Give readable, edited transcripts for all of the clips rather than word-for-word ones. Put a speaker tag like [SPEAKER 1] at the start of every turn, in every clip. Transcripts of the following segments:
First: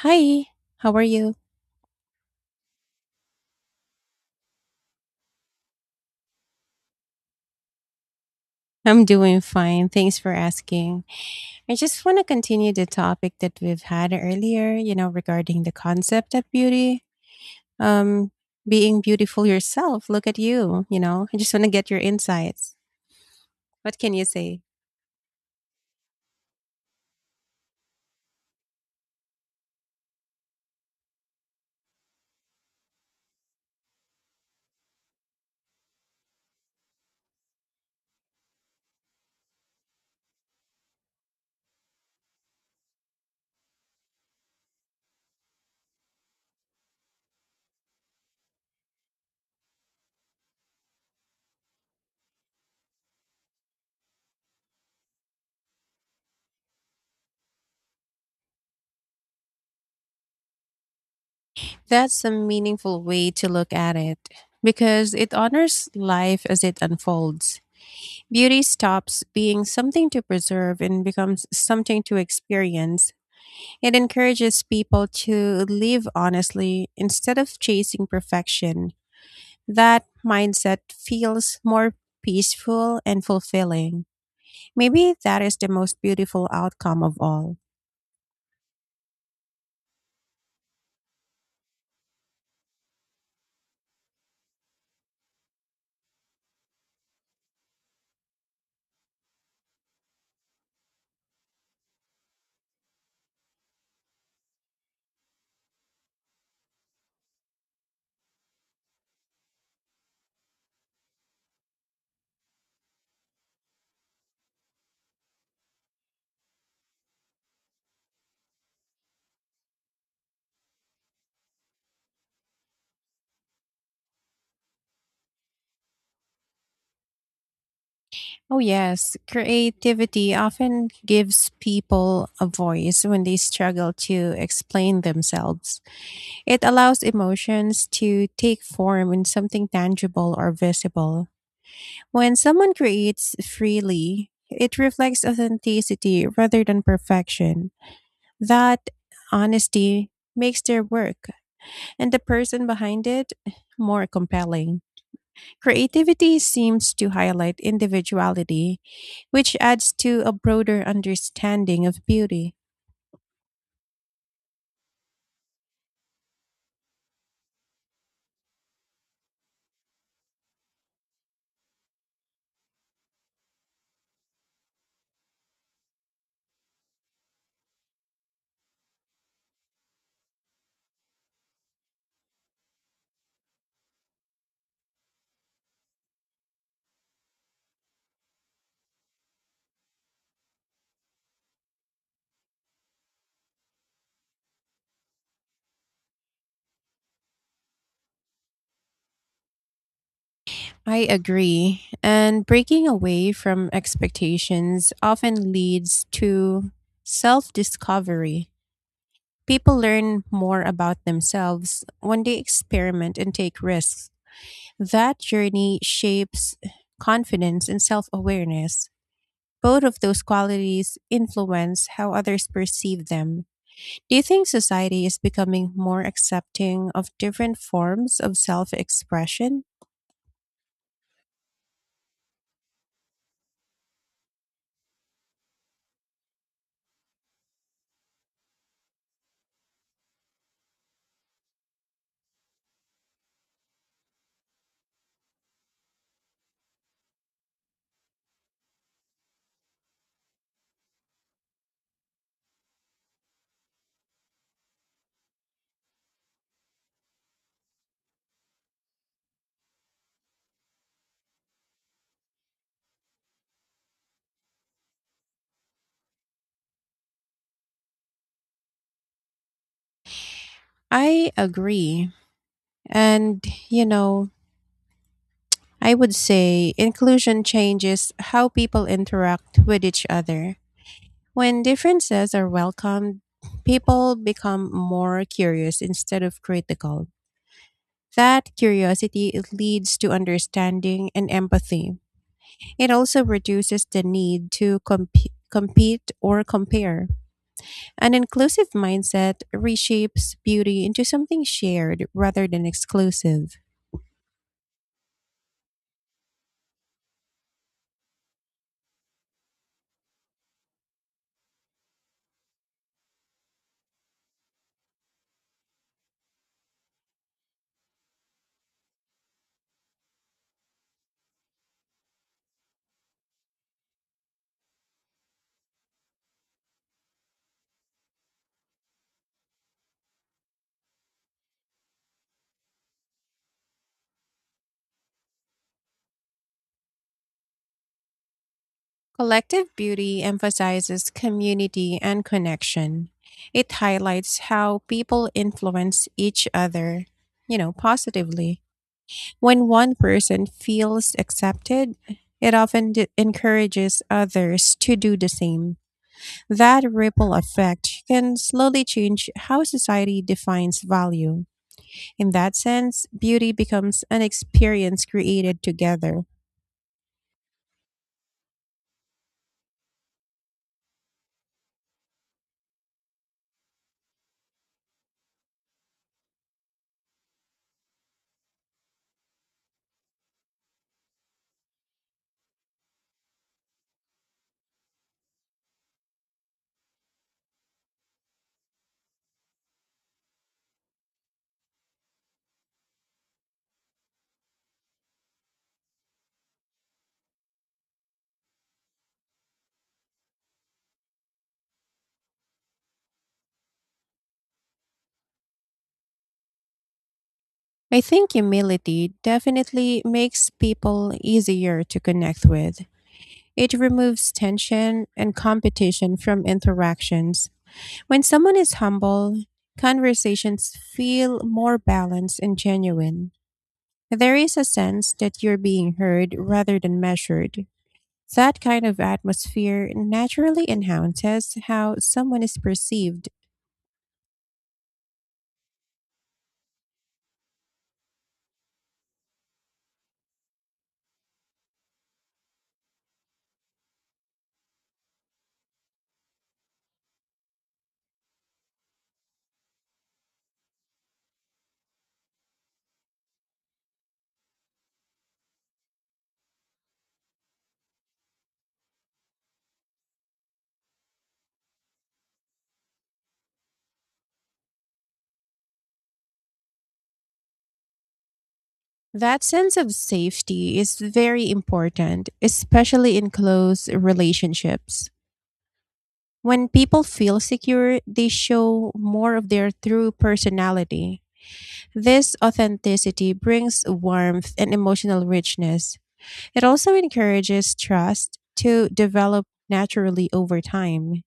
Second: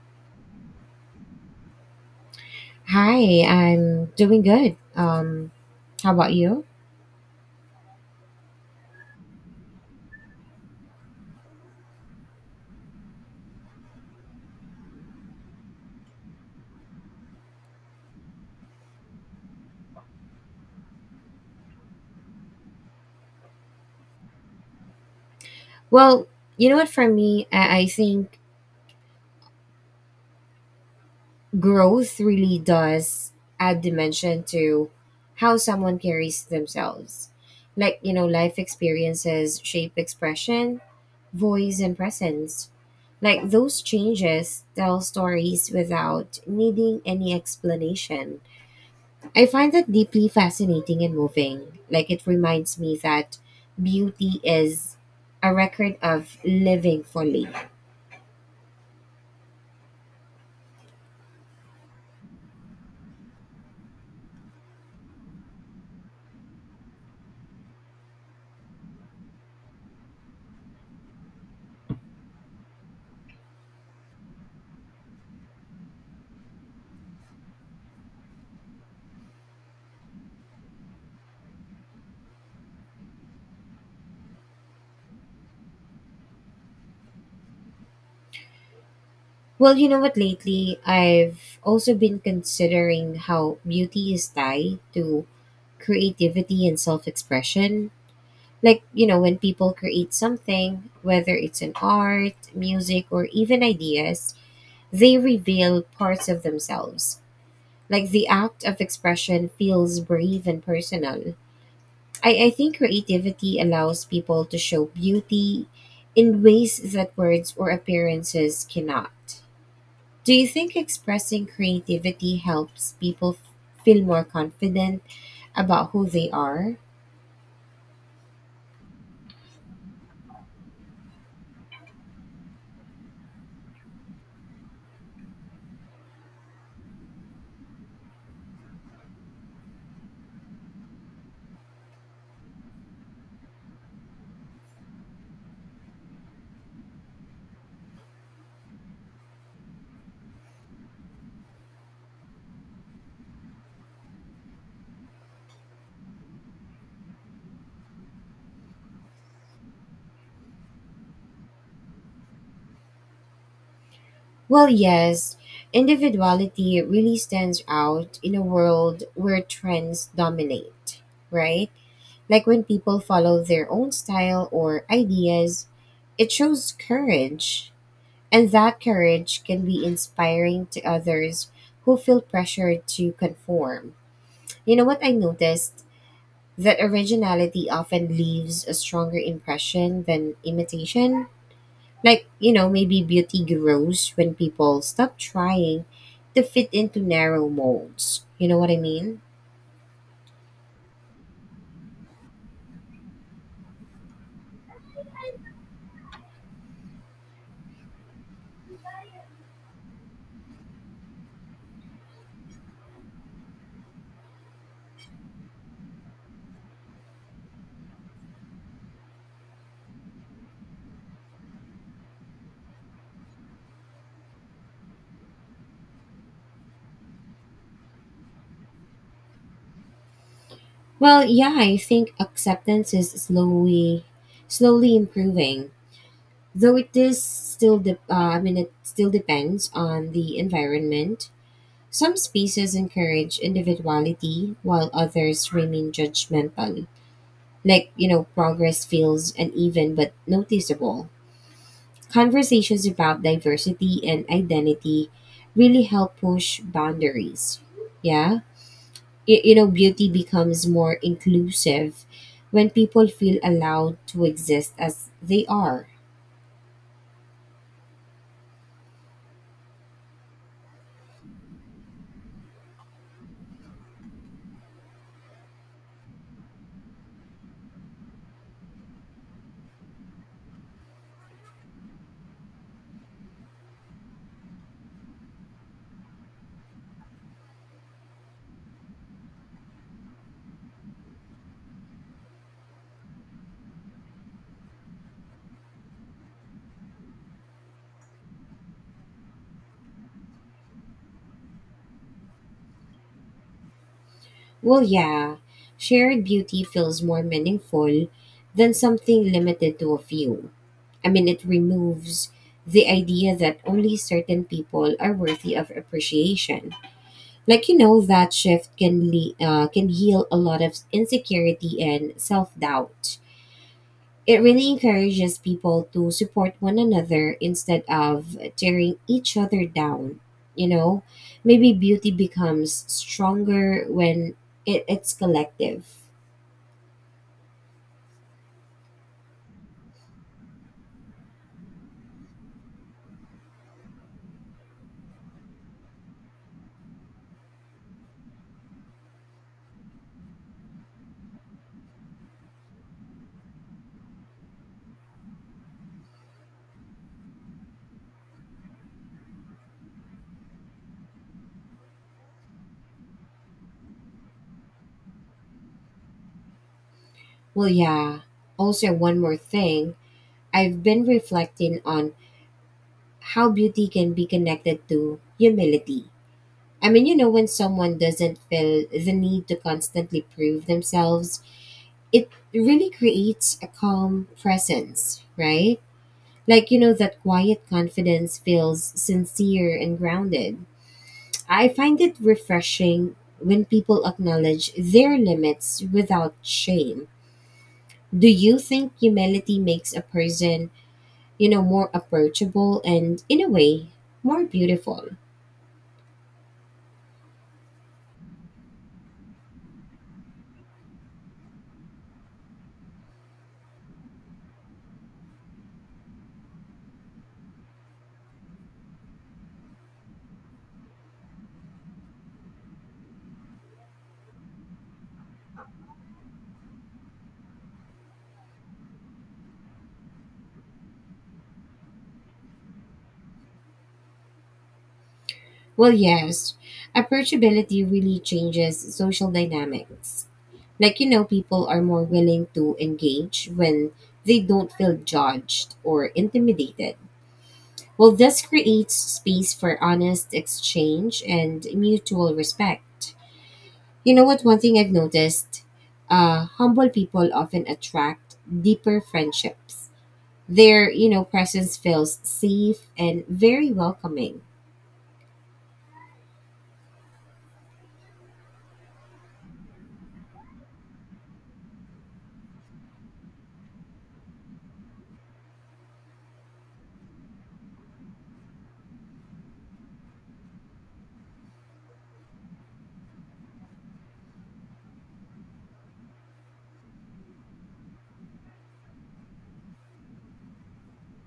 [SPEAKER 1] Hi, how are you?
[SPEAKER 2] Hi, I'm doing good. How about you?
[SPEAKER 1] I'm doing fine. Thanks for asking. I just want to continue the topic that we've had earlier, you know, regarding the concept of beauty. Um, Being beautiful yourself. Look at you, you know. I just want to get your insights. What can you say?
[SPEAKER 2] Well, you know what, for me, I think growth really does add dimension to how someone carries themselves. Like, you know, life experiences shape expression, voice, and presence. Like, those changes tell stories without needing any explanation. I find that deeply fascinating and moving. Like it reminds me that beauty is a record of living fully.
[SPEAKER 1] That's a meaningful way to look at it because it honors life as it unfolds. Beauty stops being something to preserve and becomes something to experience. It encourages people to live honestly instead of chasing perfection. That mindset feels more peaceful and fulfilling. Maybe that is the most beautiful outcome of all.
[SPEAKER 2] Well, you know what, lately I've also been considering how beauty is tied to creativity and self expression. Like, you know, when people create something, whether it's an art, music, or even ideas, they reveal parts of themselves. Like the act of expression feels brave and personal. I think creativity allows people to show beauty in ways that words or appearances cannot. Do you think expressing creativity helps people feel more confident about who they are?
[SPEAKER 1] Oh, yes, creativity often gives people a voice when they struggle to explain themselves. It allows emotions to take form in something tangible or visible. When someone creates freely, it reflects authenticity rather than perfection. That honesty makes their work and the person behind it more compelling. Creativity seems to highlight individuality, which adds to a broader understanding of beauty.
[SPEAKER 2] Well, yes, individuality really stands out in a world where trends dominate, right? Like when people follow their own style or ideas, it shows courage. And that courage can be inspiring to others who feel pressured to conform. You know what I noticed? That originality often leaves a stronger impression than imitation. Like, you know, maybe beauty grows when people stop trying to fit into narrow molds. You know what I mean?
[SPEAKER 1] I agree, and breaking away from expectations often leads to self discovery. People learn more about themselves when they experiment and take risks. That journey shapes confidence and self awareness. Both of those qualities influence how others perceive them. Do you think society is becoming more accepting of different forms of self expression?
[SPEAKER 2] Well, yeah, I think acceptance is slowly improving. Though it is still I mean it still depends on the environment. Some species encourage individuality while others remain judgmental. Like, you know, progress feels uneven but noticeable. Conversations about diversity and identity really help push boundaries. Yeah. You know, beauty becomes more inclusive when people feel allowed to exist as they are.
[SPEAKER 1] I agree. And, you know, I would say inclusion changes how people interact with each other. When differences are welcomed, people become more curious instead of critical. That curiosity leads to understanding and empathy. It also reduces the need to compete or compare. An inclusive mindset reshapes beauty into something shared rather than exclusive.
[SPEAKER 2] Well, yeah, shared beauty feels more meaningful than something limited to a few. I mean, it removes the idea that only certain people are worthy of appreciation. Like you know, that shift can heal a lot of insecurity and self doubt. It really encourages people to support one another instead of tearing each other down. You know, maybe beauty becomes stronger when it's collective.
[SPEAKER 1] Collective beauty emphasizes community and connection. It highlights how people influence each other, you know, positively. When one person feels accepted, it often encourages others to do the same. That ripple effect can slowly change how society defines value. In that sense, beauty becomes an experience created together.
[SPEAKER 2] Well, yeah. Also, one more thing I've been reflecting on how beauty can be connected to humility. I mean, you know, when someone doesn't feel the need to constantly prove themselves, it really creates a calm presence, right? Like, you know, that quiet confidence feels sincere and grounded. I find it refreshing when people acknowledge their limits without shame. Do you think humility makes a person, you know, more approachable and in a way more beautiful?
[SPEAKER 1] I think humility definitely makes people easier to connect with. It removes tension and competition from interactions. When someone is humble, conversations feel more balanced and genuine. There is a sense that you're being heard rather than measured. That kind of atmosphere naturally enhances how someone is perceived.
[SPEAKER 2] Well, yes. Approachability really changes social dynamics. Like, you know, people are more willing to engage when they don't feel judged or intimidated. Well, this creates space for honest exchange and mutual respect. You know what? One thing I've noticed, humble people often attract deeper friendships. Their, you know, presence feels safe and very welcoming.
[SPEAKER 1] That sense of safety is very important, especially in close relationships. When people feel secure, they show more of their true personality. This authenticity brings warmth and emotional richness. It also encourages trust to develop naturally over time.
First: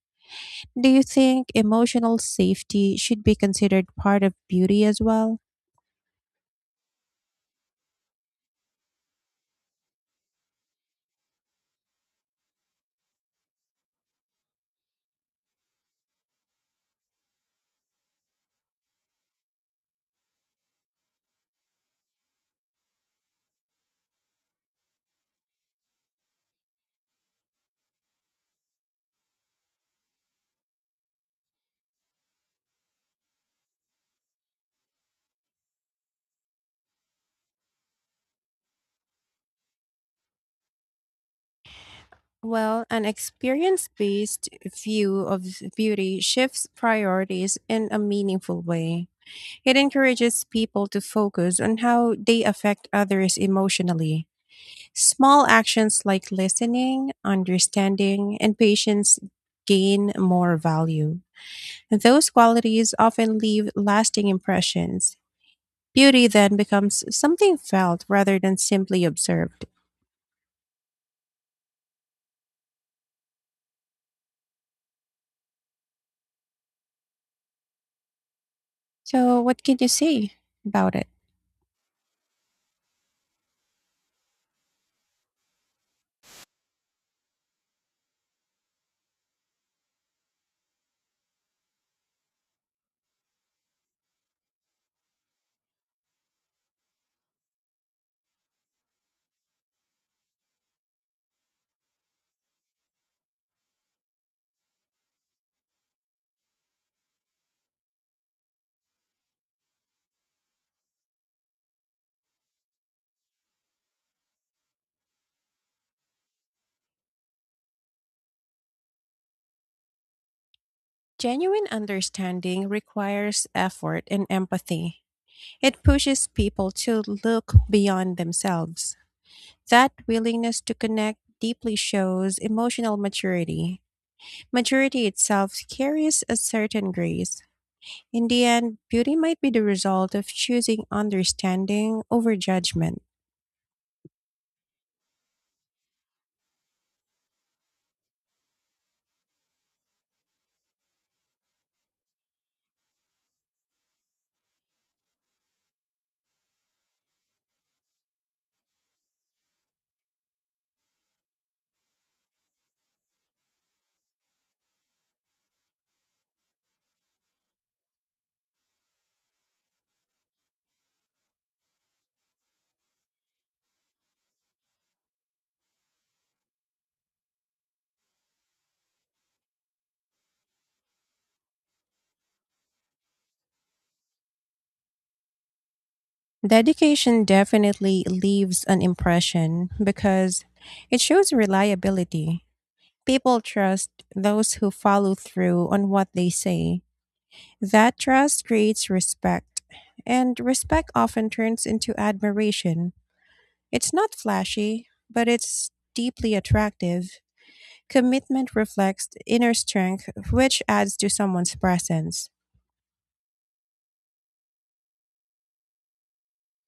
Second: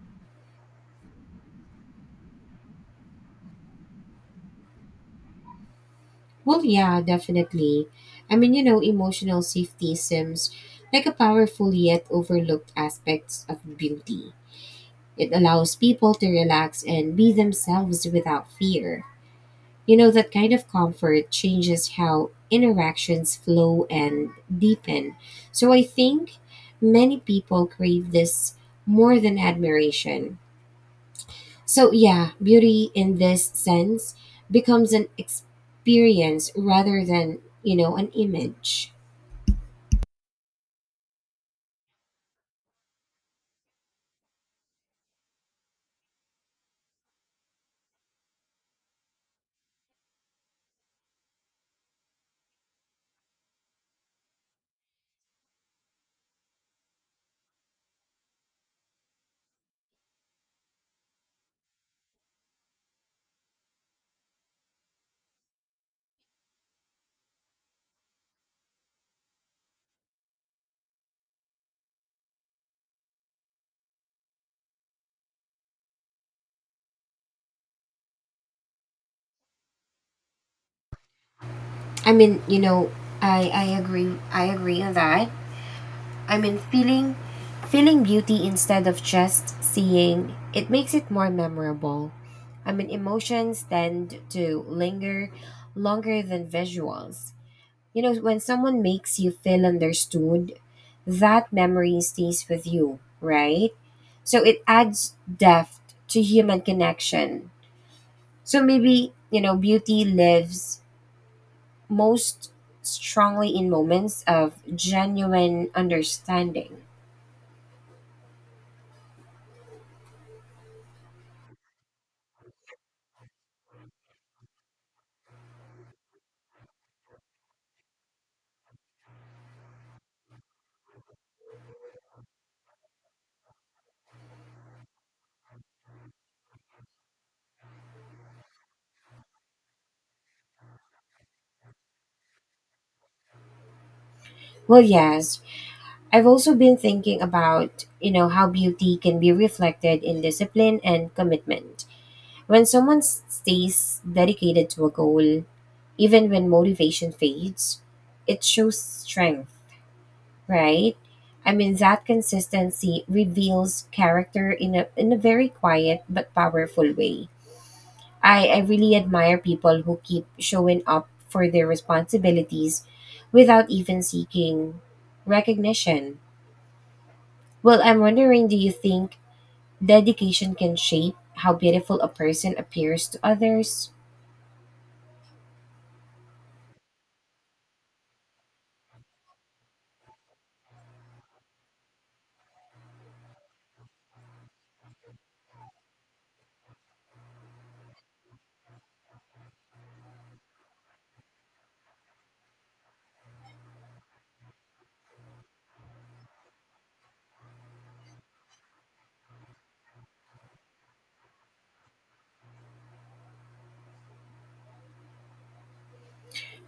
[SPEAKER 1] Do you think emotional safety should be considered part of beauty as well?
[SPEAKER 2] Well, yeah, definitely. I mean, you know, emotional safety seems like a powerful yet overlooked aspect of beauty. It allows people to relax and be themselves without fear. You know, that kind of comfort changes how interactions flow and deepen. So I think many people crave this more than admiration. So, yeah, beauty in this sense becomes an experience rather than, you know, an image.
[SPEAKER 1] Well, an experience based view of beauty shifts priorities in a meaningful way. It encourages people to focus on how they affect others emotionally. Small actions like listening, understanding, and patience gain more value. Those qualities often leave lasting impressions. Beauty then becomes something felt rather than simply observed. So, what can you say about it?
[SPEAKER 2] I mean, you know, I agree. I agree on that. I mean, feeling beauty instead of just seeing it makes it more memorable. I mean, emotions tend to linger longer than visuals. You know, when someone makes you feel understood, that memory stays with you, right? So it adds depth to human connection. So maybe, you know, beauty lives most strongly in moments of genuine understanding.
[SPEAKER 1] Genuine understanding requires effort and empathy. It pushes people to look beyond themselves. That willingness to connect deeply shows emotional maturity. Maturity itself carries a certain grace. In the end, beauty might be the result of choosing understanding over judgment.
[SPEAKER 2] Well, yes, I've also been thinking about, you know, how beauty can be reflected in discipline and commitment. When someone stays dedicated to a goal, even when motivation fades, it shows strength, right? I mean, that consistency reveals character in a very quiet but powerful way. I really admire people who keep showing up for their responsibilities without even seeking recognition. Well, I'm wondering, do you think dedication can shape how beautiful a person appears to others?
[SPEAKER 1] Dedication definitely leaves an impression because it shows reliability. People trust those who follow through on what they say. That trust creates respect, and respect often turns into admiration. It's not flashy, but it's deeply attractive. Commitment reflects inner strength, which adds to someone's presence.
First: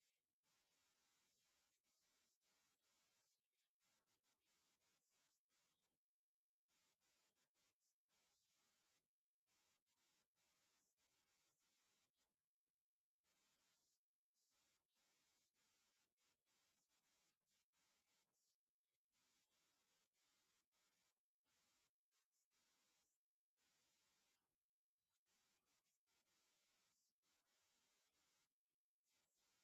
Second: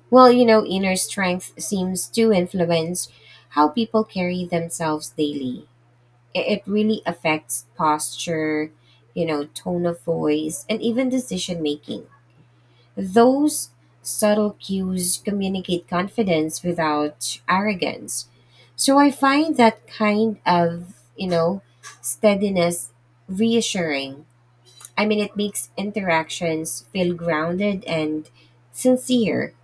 [SPEAKER 2] Well, you know, inner strength seems to influence how people carry themselves daily. It really affects posture, you know, tone of voice, and even decision making. Those subtle cues communicate confidence without arrogance. So I find that kind of, you know, steadiness reassuring. I mean, it makes interactions feel grounded and sincere.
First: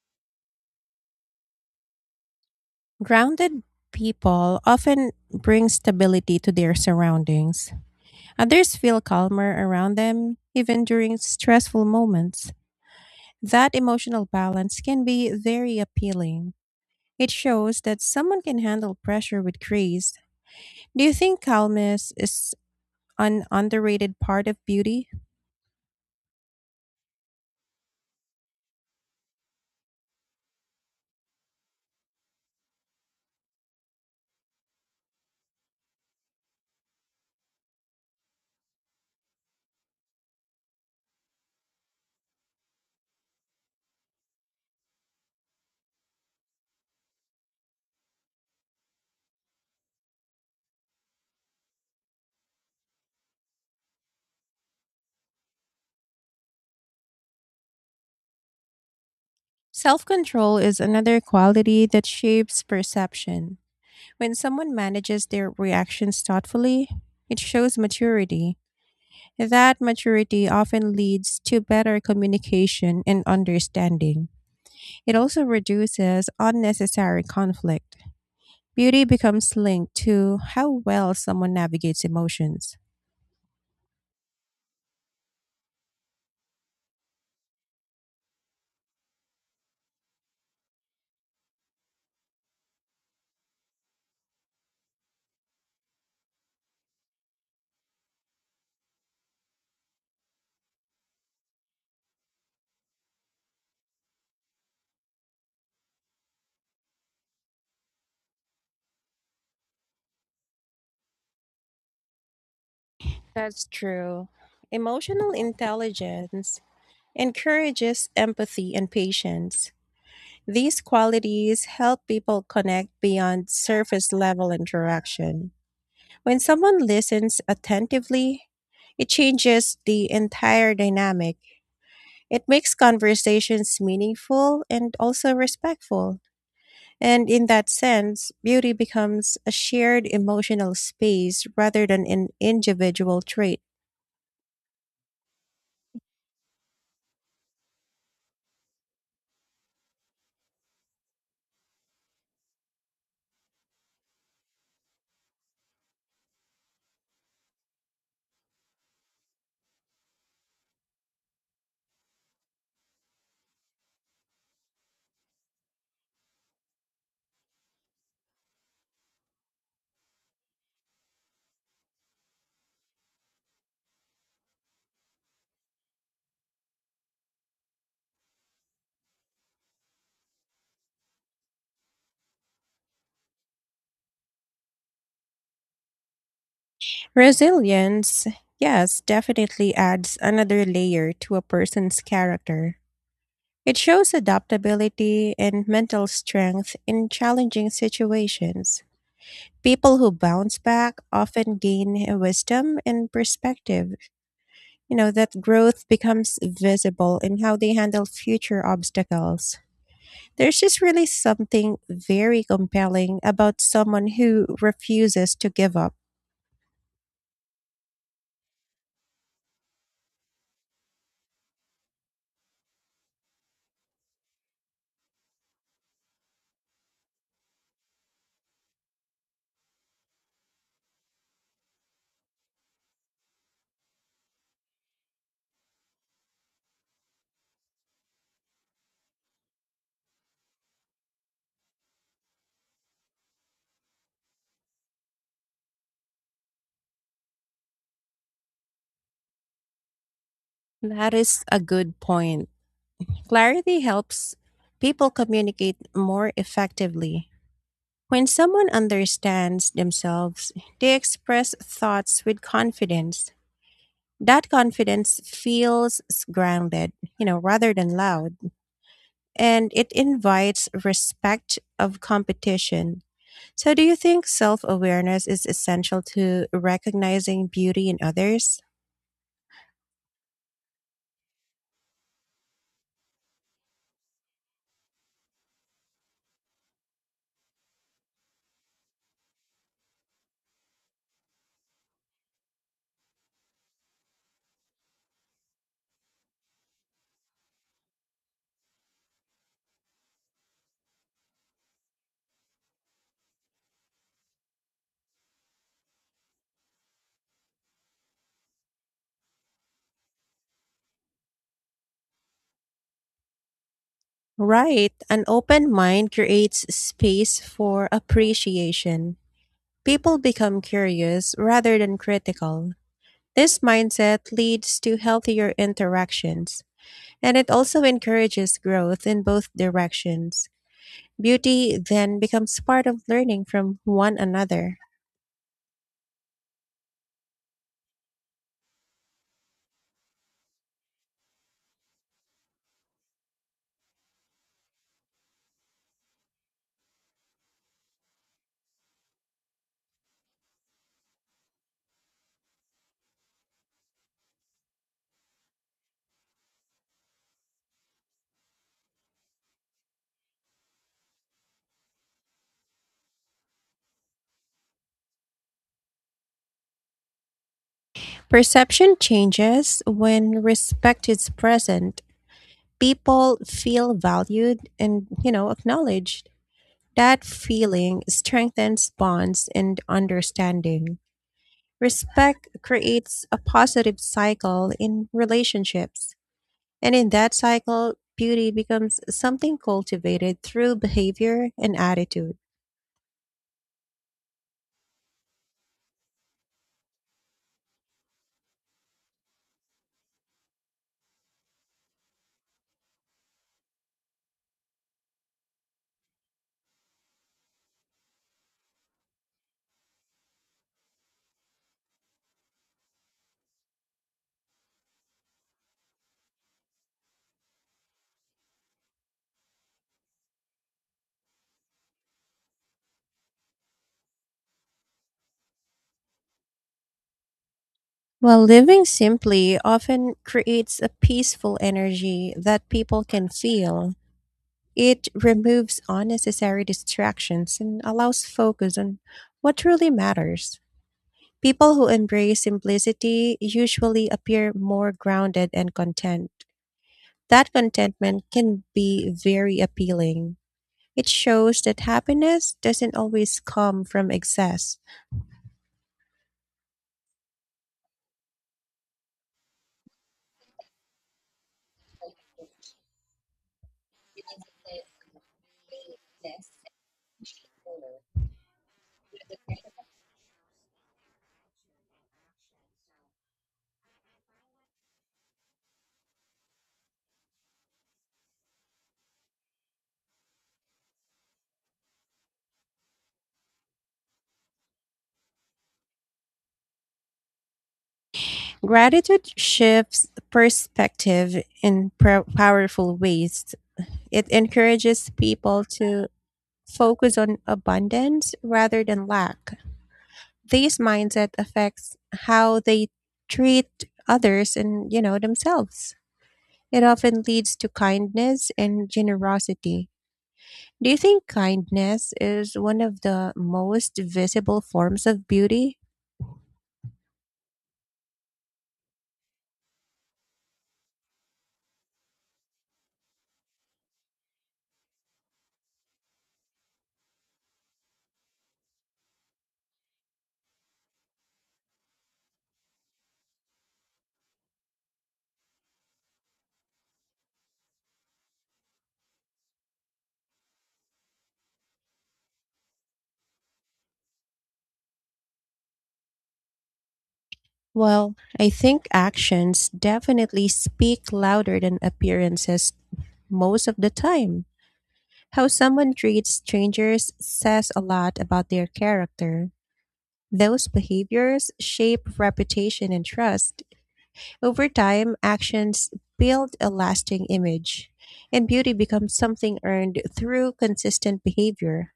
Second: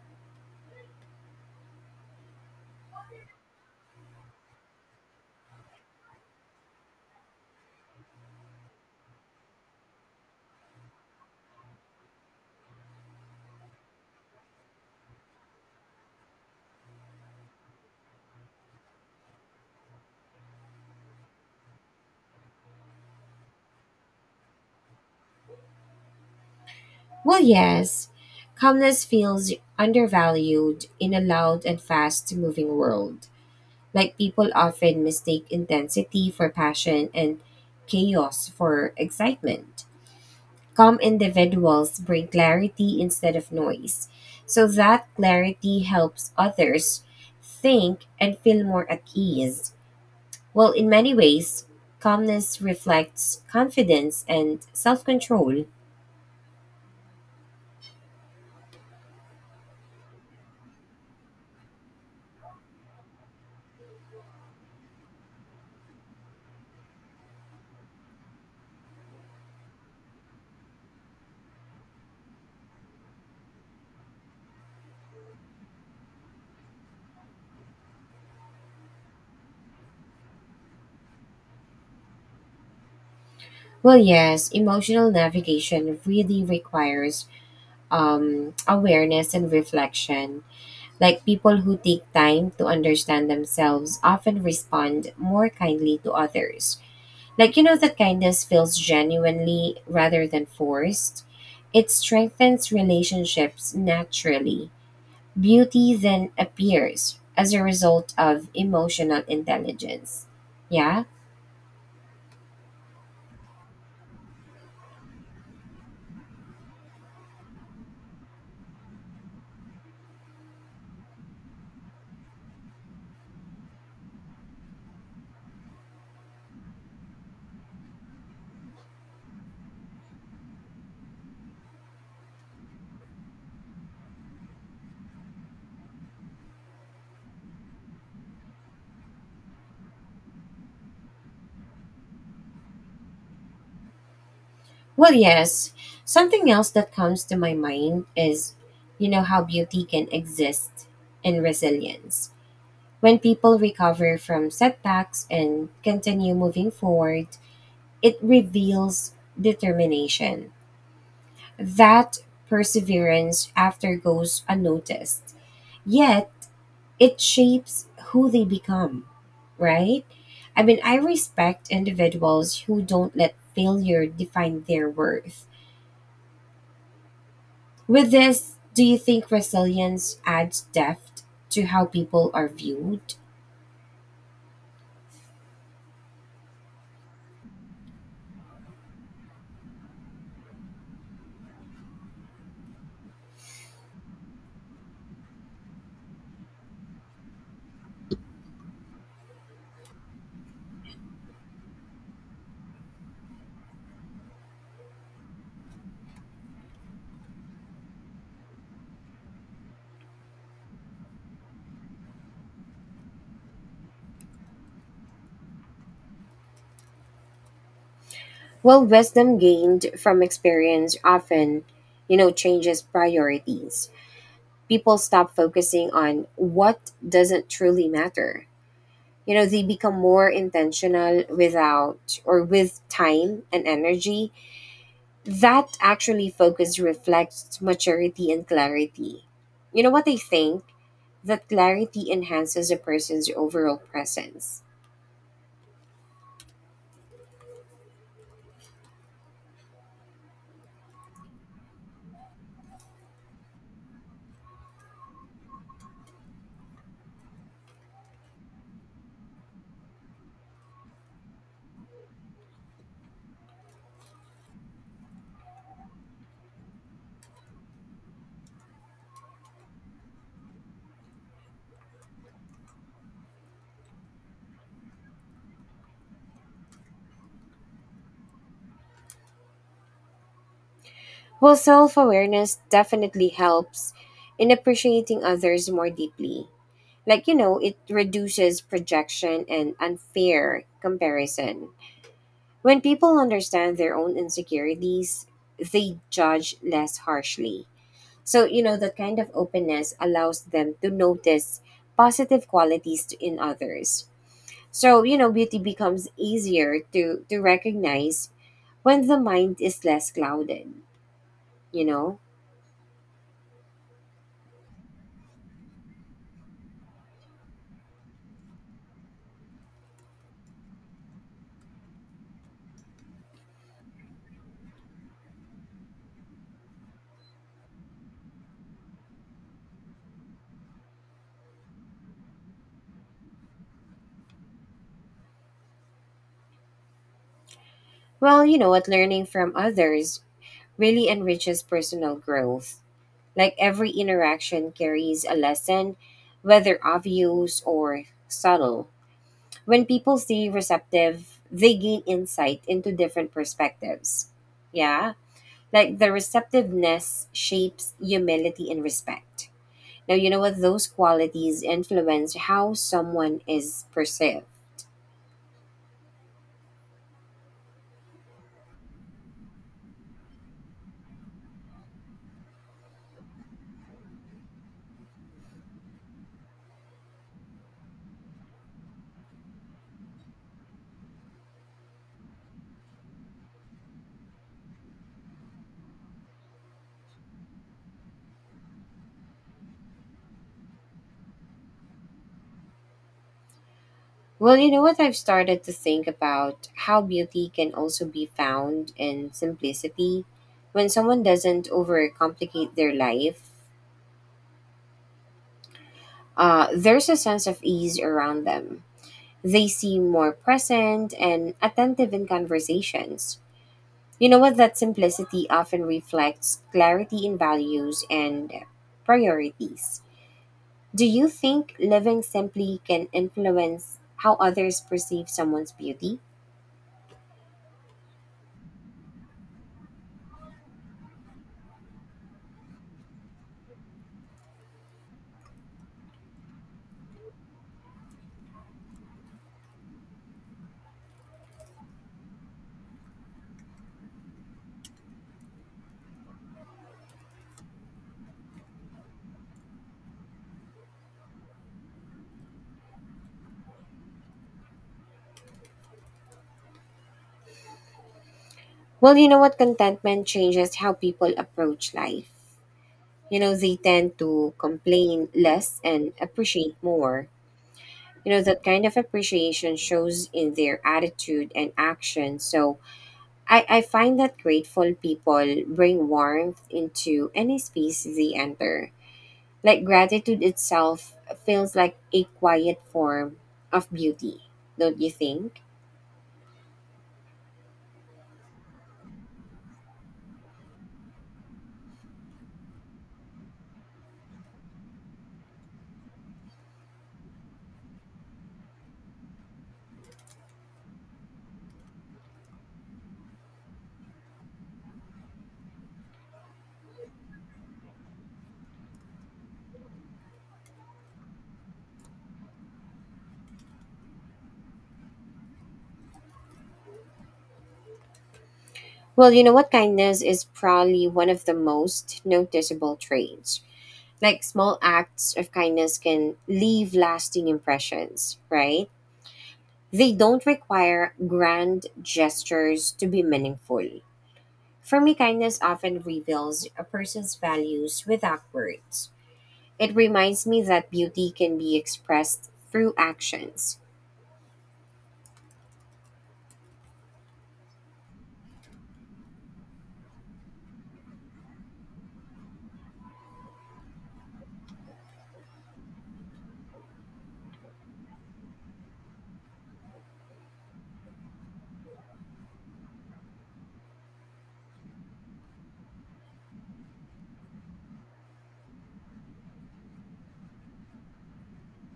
[SPEAKER 1] Grounded people often bring stability to their surroundings. Others feel calmer around them, even during stressful moments. That emotional balance can be very appealing. It shows that someone can handle pressure with grace. Do you think calmness is an underrated part of beauty?
[SPEAKER 2] Well, yes, calmness feels undervalued in a loud and fast moving world. Like, people often mistake intensity for passion and chaos for excitement. Calm individuals bring clarity instead of noise. So, that clarity helps others think and feel more at ease. Well, in many ways, calmness reflects confidence and self control.
[SPEAKER 1] Self control is another quality that shapes perception. When someone manages their reactions thoughtfully, it shows maturity. That maturity often leads to better communication and understanding. It also reduces unnecessary conflict. Beauty becomes linked to how well someone navigates emotions.
[SPEAKER 2] Well, yes, emotional navigation really requires awareness and reflection. Like people who take time to understand themselves often respond more kindly to others. Like, you know, that kindness feels genuinely rather than forced. It strengthens relationships naturally. Beauty then appears as a result of emotional intelligence. Yeah?
[SPEAKER 1] That's true. Emotional intelligence encourages empathy and patience. These qualities help people connect beyond surface level interaction. When someone listens attentively, it changes the entire dynamic. It makes conversations meaningful and also respectful. And in that sense, beauty becomes a shared emotional space rather than an individual trait.
[SPEAKER 2] Well, yes. Something else that comes to my mind is, you know, how beauty can exist in resilience. When people recover from setbacks and continue moving forward, it reveals determination. That perseverance after goes unnoticed. Yet, it shapes who they become, right? I mean, I respect individuals who don't let failure define their worth. With this, do you think resilience adds depth to how people are viewed?
[SPEAKER 1] Resilience, yes, definitely adds another layer to a person's character. It shows adaptability and mental strength in challenging situations. People who bounce back often gain wisdom and perspective. You know, that growth becomes visible in how they handle future obstacles. There's just really something very compelling about someone who refuses to give up.
[SPEAKER 2] Well, wisdom gained from experience often, you know, changes priorities. People stop focusing on what doesn't truly matter. You know, they become more intentional without or with time and energy that actually focus reflects maturity and clarity. You know what I think? That clarity enhances a person's overall presence.
[SPEAKER 1] That is a good point. Clarity helps people communicate more effectively. When someone understands themselves, they express thoughts with confidence. That confidence feels grounded, you know, rather than loud, and it invites respect of competition. So, do you think self awareness is essential to recognizing beauty in others?
[SPEAKER 2] Well, self awareness definitely helps in appreciating others more deeply. Like, you know, it reduces projection and unfair comparison. When people understand their own insecurities, they judge less harshly. So, you know, that kind of openness allows them to notice positive qualities in others. So, you know, beauty becomes easier to recognize when the mind is less clouded, you know?
[SPEAKER 1] Right. An open mind creates space for appreciation. People become curious rather than critical. This mindset leads to healthier interactions, and it also encourages growth in both directions. Beauty then becomes part of learning from one another.
[SPEAKER 2] Well, you know what, learning from others really enriches personal growth. Like every interaction carries a lesson, whether obvious or subtle. When people stay receptive, they gain insight into different perspectives. Yeah. Like the receptiveness shapes humility and respect. Now, you know what? Those qualities influence how someone is perceived.
[SPEAKER 1] Perception changes when respect is present. People feel valued and, you know, acknowledged. That feeling strengthens bonds and understanding. Respect creates a positive cycle in relationships. And in that cycle, beauty becomes something cultivated through behavior and attitude.
[SPEAKER 2] Well, you know what? I've started to think about how beauty can also be found in simplicity. When someone doesn't overcomplicate their life, there's a sense of ease around them. They seem more present and attentive in conversations. You know what? That simplicity often reflects clarity in values and priorities. Do you think living simply can influence how others perceive someone's beauty?
[SPEAKER 1] Well, living simply often creates a peaceful energy that people can feel. It removes unnecessary distractions and allows focus on what truly matters. People who embrace simplicity usually appear more grounded and content. That contentment can be very appealing. It shows that happiness doesn't always come from excess.
[SPEAKER 2] Well, you know what? Contentment changes how people approach life. You know, they tend to complain less and appreciate more. You know, that kind of appreciation shows in their attitude and action. So, I find that grateful people bring warmth into any space they enter. Like gratitude itself feels like a quiet form of beauty, don't you think?
[SPEAKER 1] Gratitude shifts perspective in powerful ways. It encourages people to focus on abundance rather than lack. This mindset affects how they treat others and, you know, themselves. It often leads to kindness and generosity. Do you think kindness is one of the most visible forms of beauty?
[SPEAKER 2] Well, you know what? Kindness is probably one of the most noticeable traits. Like small acts of kindness can leave lasting impressions, right? They don't require grand gestures to be meaningful. For me, kindness often reveals a person's values without words. It reminds me that beauty can be expressed through actions.
[SPEAKER 1] Well, I think actions definitely speak louder than appearances most of the time. How someone treats strangers says a lot about their character. Those behaviors shape reputation and trust. Over time, actions build a lasting image, and beauty becomes something earned through consistent behavior.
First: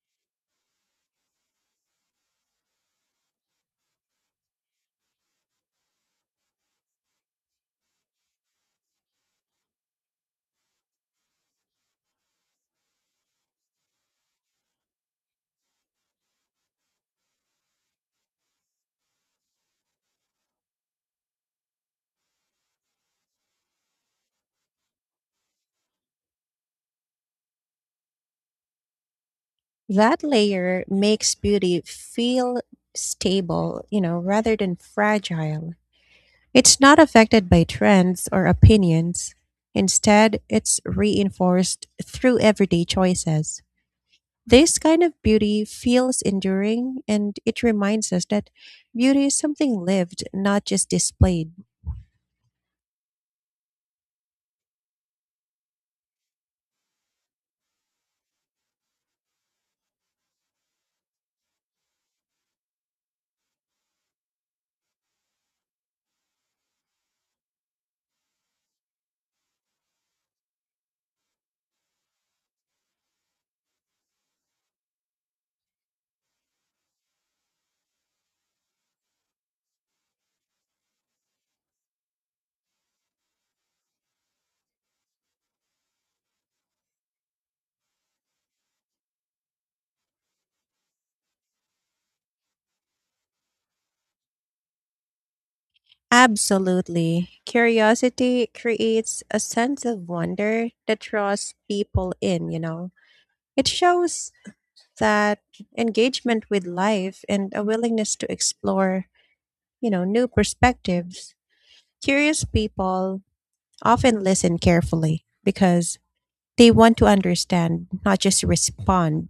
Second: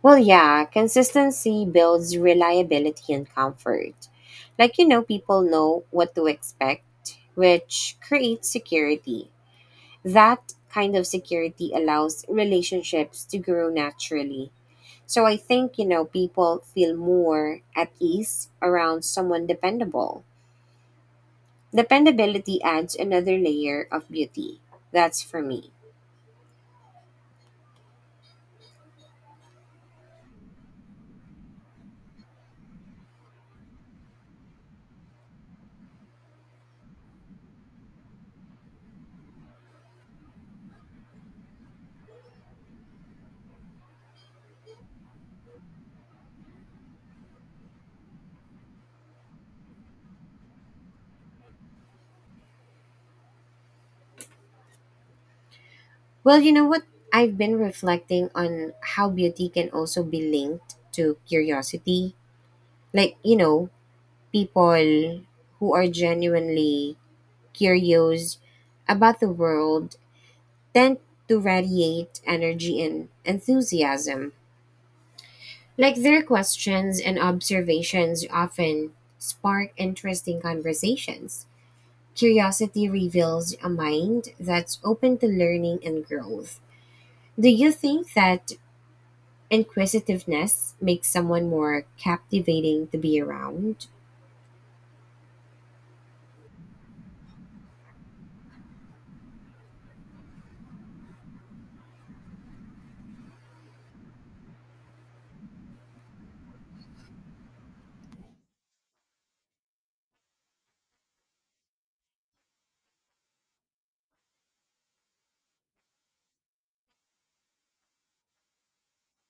[SPEAKER 2] Well, yeah, consistency builds reliability and comfort. Like, you know, people know what to expect, which creates security. That kind of security allows relationships to grow naturally. So I think, you know, people feel more at ease around someone dependable. Dependability adds another layer of beauty. That's for me.
[SPEAKER 1] That layer makes beauty feel stable, you know, rather than fragile. It's not affected by trends or opinions. Instead, it's reinforced through everyday choices. This kind of beauty feels enduring and it reminds us that beauty is something lived, not just displayed.
[SPEAKER 2] Well, you know what? I've been reflecting on how beauty can also be linked to curiosity. Like, you know, people who are genuinely curious about the world tend to radiate energy and enthusiasm. Like, their questions and observations often spark interesting conversations. Curiosity reveals a mind that's open to learning and growth. Do you think that inquisitiveness makes someone more captivating to be around?
[SPEAKER 1] Absolutely. Curiosity creates a sense of wonder that draws people in, you know. It shows that engagement with life and a willingness to explore, you know, new perspectives. Curious people often listen carefully because they want to understand, not just respond.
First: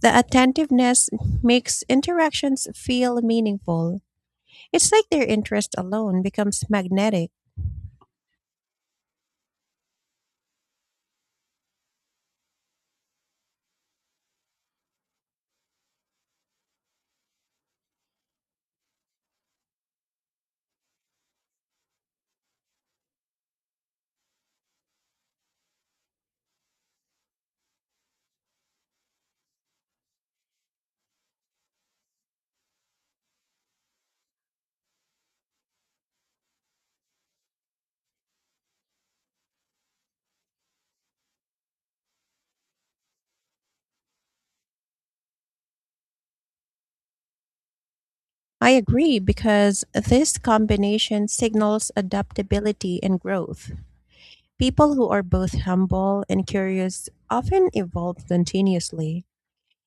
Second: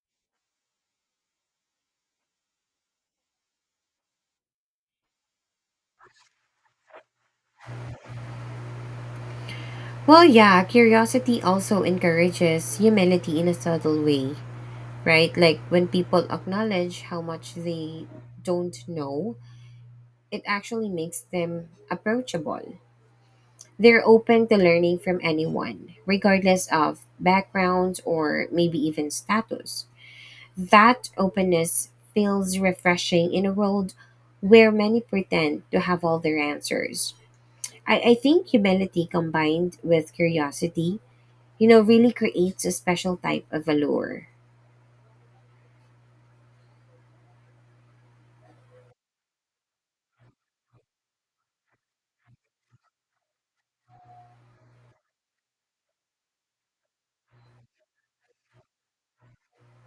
[SPEAKER 1] The attentiveness makes interactions feel meaningful. It's like their interest alone becomes magnetic.
[SPEAKER 2] Well, yeah, curiosity also encourages humility in a subtle way, right? Like when people acknowledge how much they don't know, it actually makes them approachable. They're open to learning from anyone, regardless of background or maybe even status. That openness feels refreshing in a world where many pretend to have all their answers. I think humility combined with curiosity, you know, really creates a special type of allure.
[SPEAKER 1] I agree because this combination signals adaptability and growth. People who are both humble and curious often evolve continuously.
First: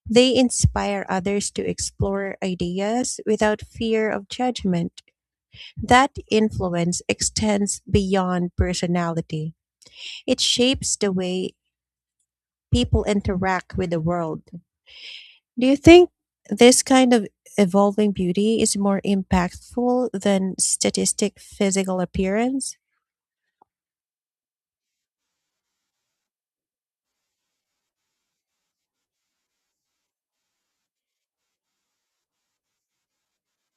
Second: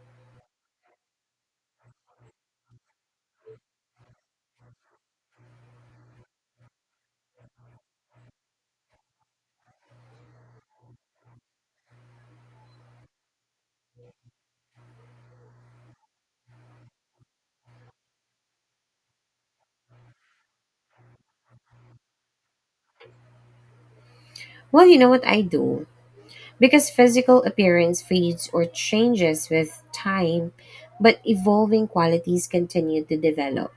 [SPEAKER 1] They inspire others to explore ideas without fear of judgment. That influence extends beyond personality. It shapes the way people interact with the world. Do you think this kind of evolving beauty is more impactful than statistic physical appearance?
[SPEAKER 2] Well, you know what I do? Because physical appearance fades or changes with time, but evolving qualities continue to develop.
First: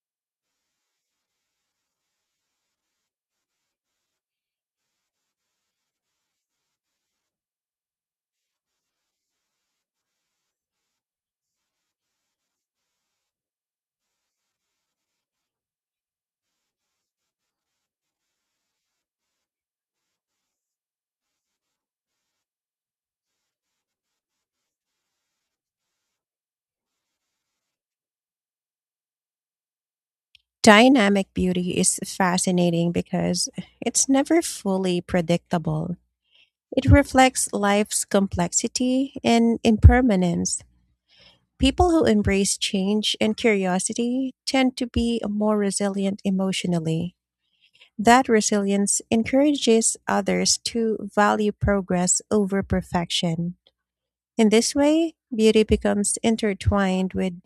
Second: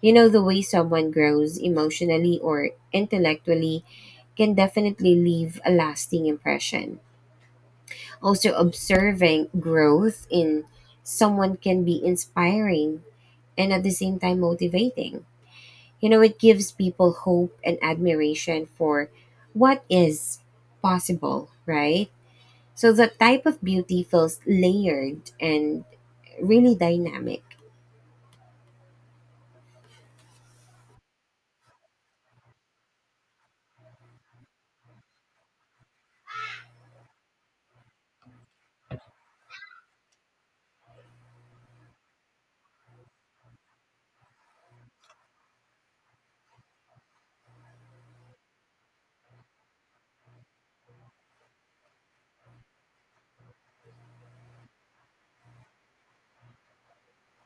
[SPEAKER 2] You know, the way someone grows emotionally or intellectually can definitely leave a lasting impression. Also, observing growth in someone can be inspiring and at the same time motivating. You know, it gives people hope and admiration for what is possible, right? So, the type of beauty feels layered and really dynamic.
[SPEAKER 1] Dynamic beauty is fascinating because it's never fully predictable. It reflects life's complexity and impermanence. People who embrace change and curiosity tend to be more resilient emotionally. That resilience encourages others to value progress over perfection. In this way, beauty becomes intertwined with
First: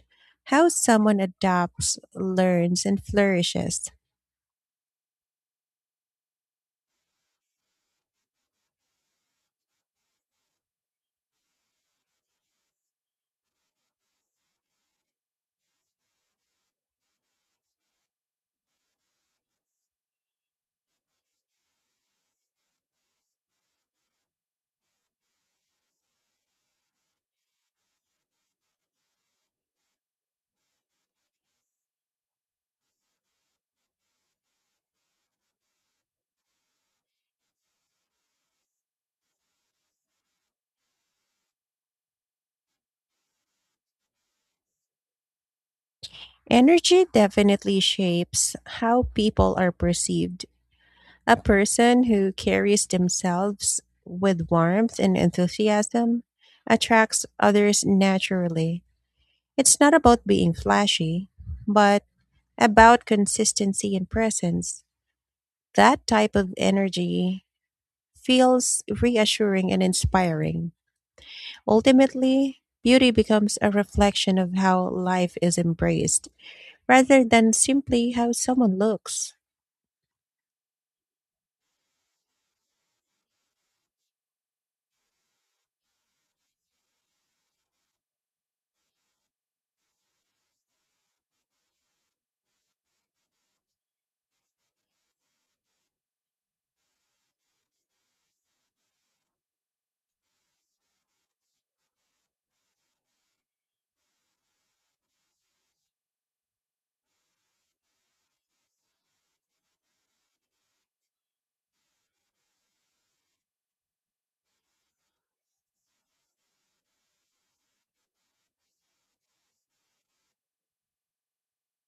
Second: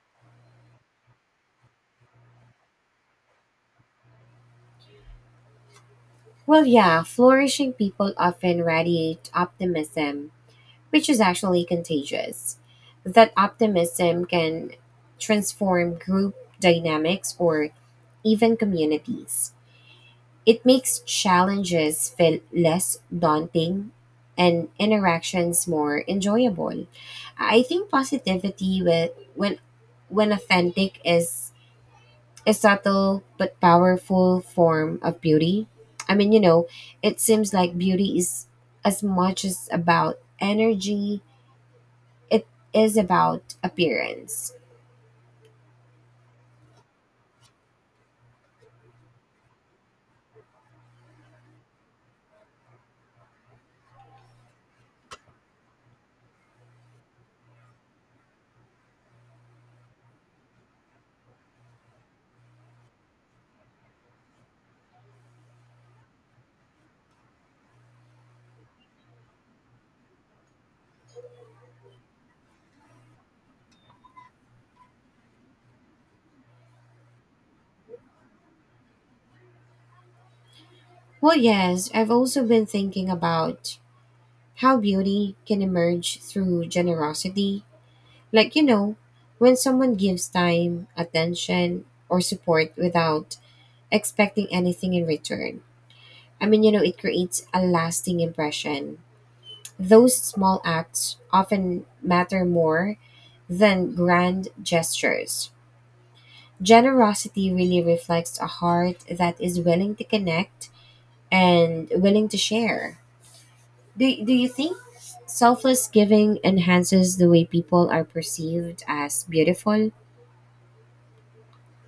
[SPEAKER 1] how someone adapts, learns, and flourishes.
[SPEAKER 2] Well, yeah, flourishing people often radiate optimism, which is actually contagious. That optimism can transform group dynamics or even communities. It makes challenges feel less daunting and interactions more enjoyable. I think positivity with, when authentic is a subtle but powerful form of beauty. I mean, you know, it seems like beauty is as much as about energy, it is about appearance.
[SPEAKER 1] Energy definitely shapes how people are perceived. A person who carries themselves with warmth and enthusiasm attracts others naturally. It's not about being flashy, but about consistency and presence. That type of energy feels reassuring and inspiring. Ultimately, beauty becomes a reflection of how life is embraced rather than simply how someone looks.
[SPEAKER 2] Well, yes, I've also been thinking about how beauty can emerge through generosity. Like, you know, when someone gives time, attention, or support without expecting anything in return. I mean, you know, it creates a lasting impression. Those small acts often matter more than grand gestures. Generosity really reflects a heart that is willing to connect and willing to share. Do you think selfless giving enhances the way people are perceived as beautiful?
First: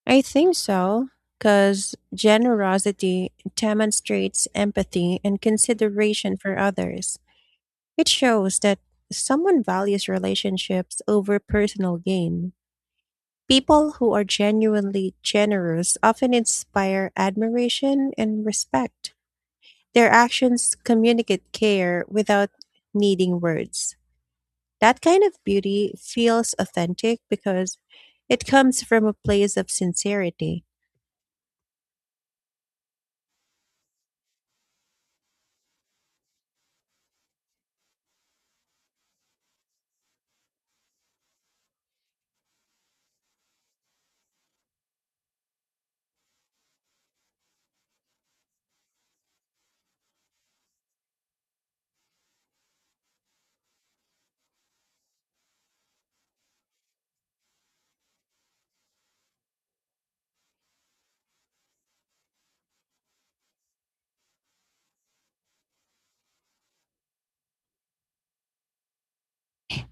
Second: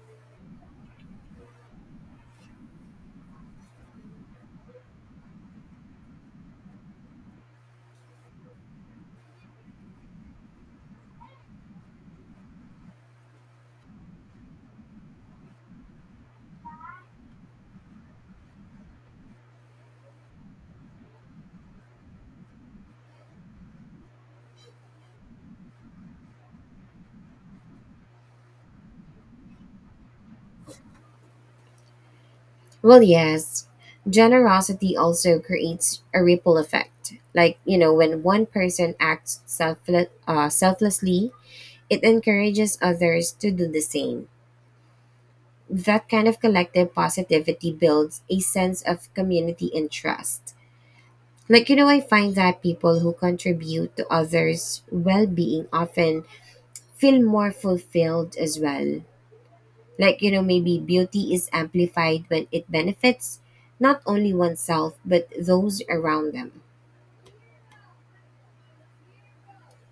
[SPEAKER 1] I think so, because generosity demonstrates empathy and consideration for others. It shows that someone values relationships over personal gain. People who are genuinely generous often inspire admiration and respect. Their actions communicate care without needing words. That kind of beauty feels authentic because it comes from a place of sincerity.
[SPEAKER 2] Well, yes. Generosity also creates a ripple effect. Like, you know, when one person acts selflessly, it encourages others to do the same. That kind of collective positivity builds a sense of community and trust. Like, you know, I find that people who contribute to others' well being often feel more fulfilled as well. Like, you know, maybe beauty is amplified when it benefits not only oneself, but those around them.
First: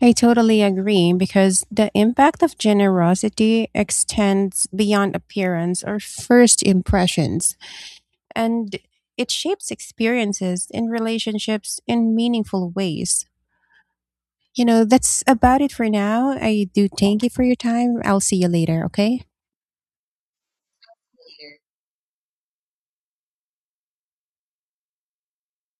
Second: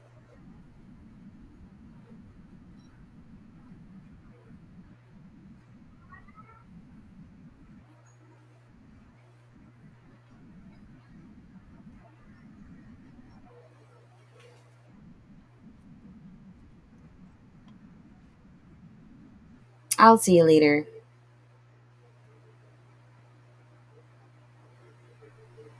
[SPEAKER 1] I totally agree because the impact of generosity extends beyond appearance or first impressions, and it shapes experiences in relationships in meaningful ways. You know, that's about it for now. I do thank you for your time. I'll see you later, okay?
[SPEAKER 2] I'll see you later.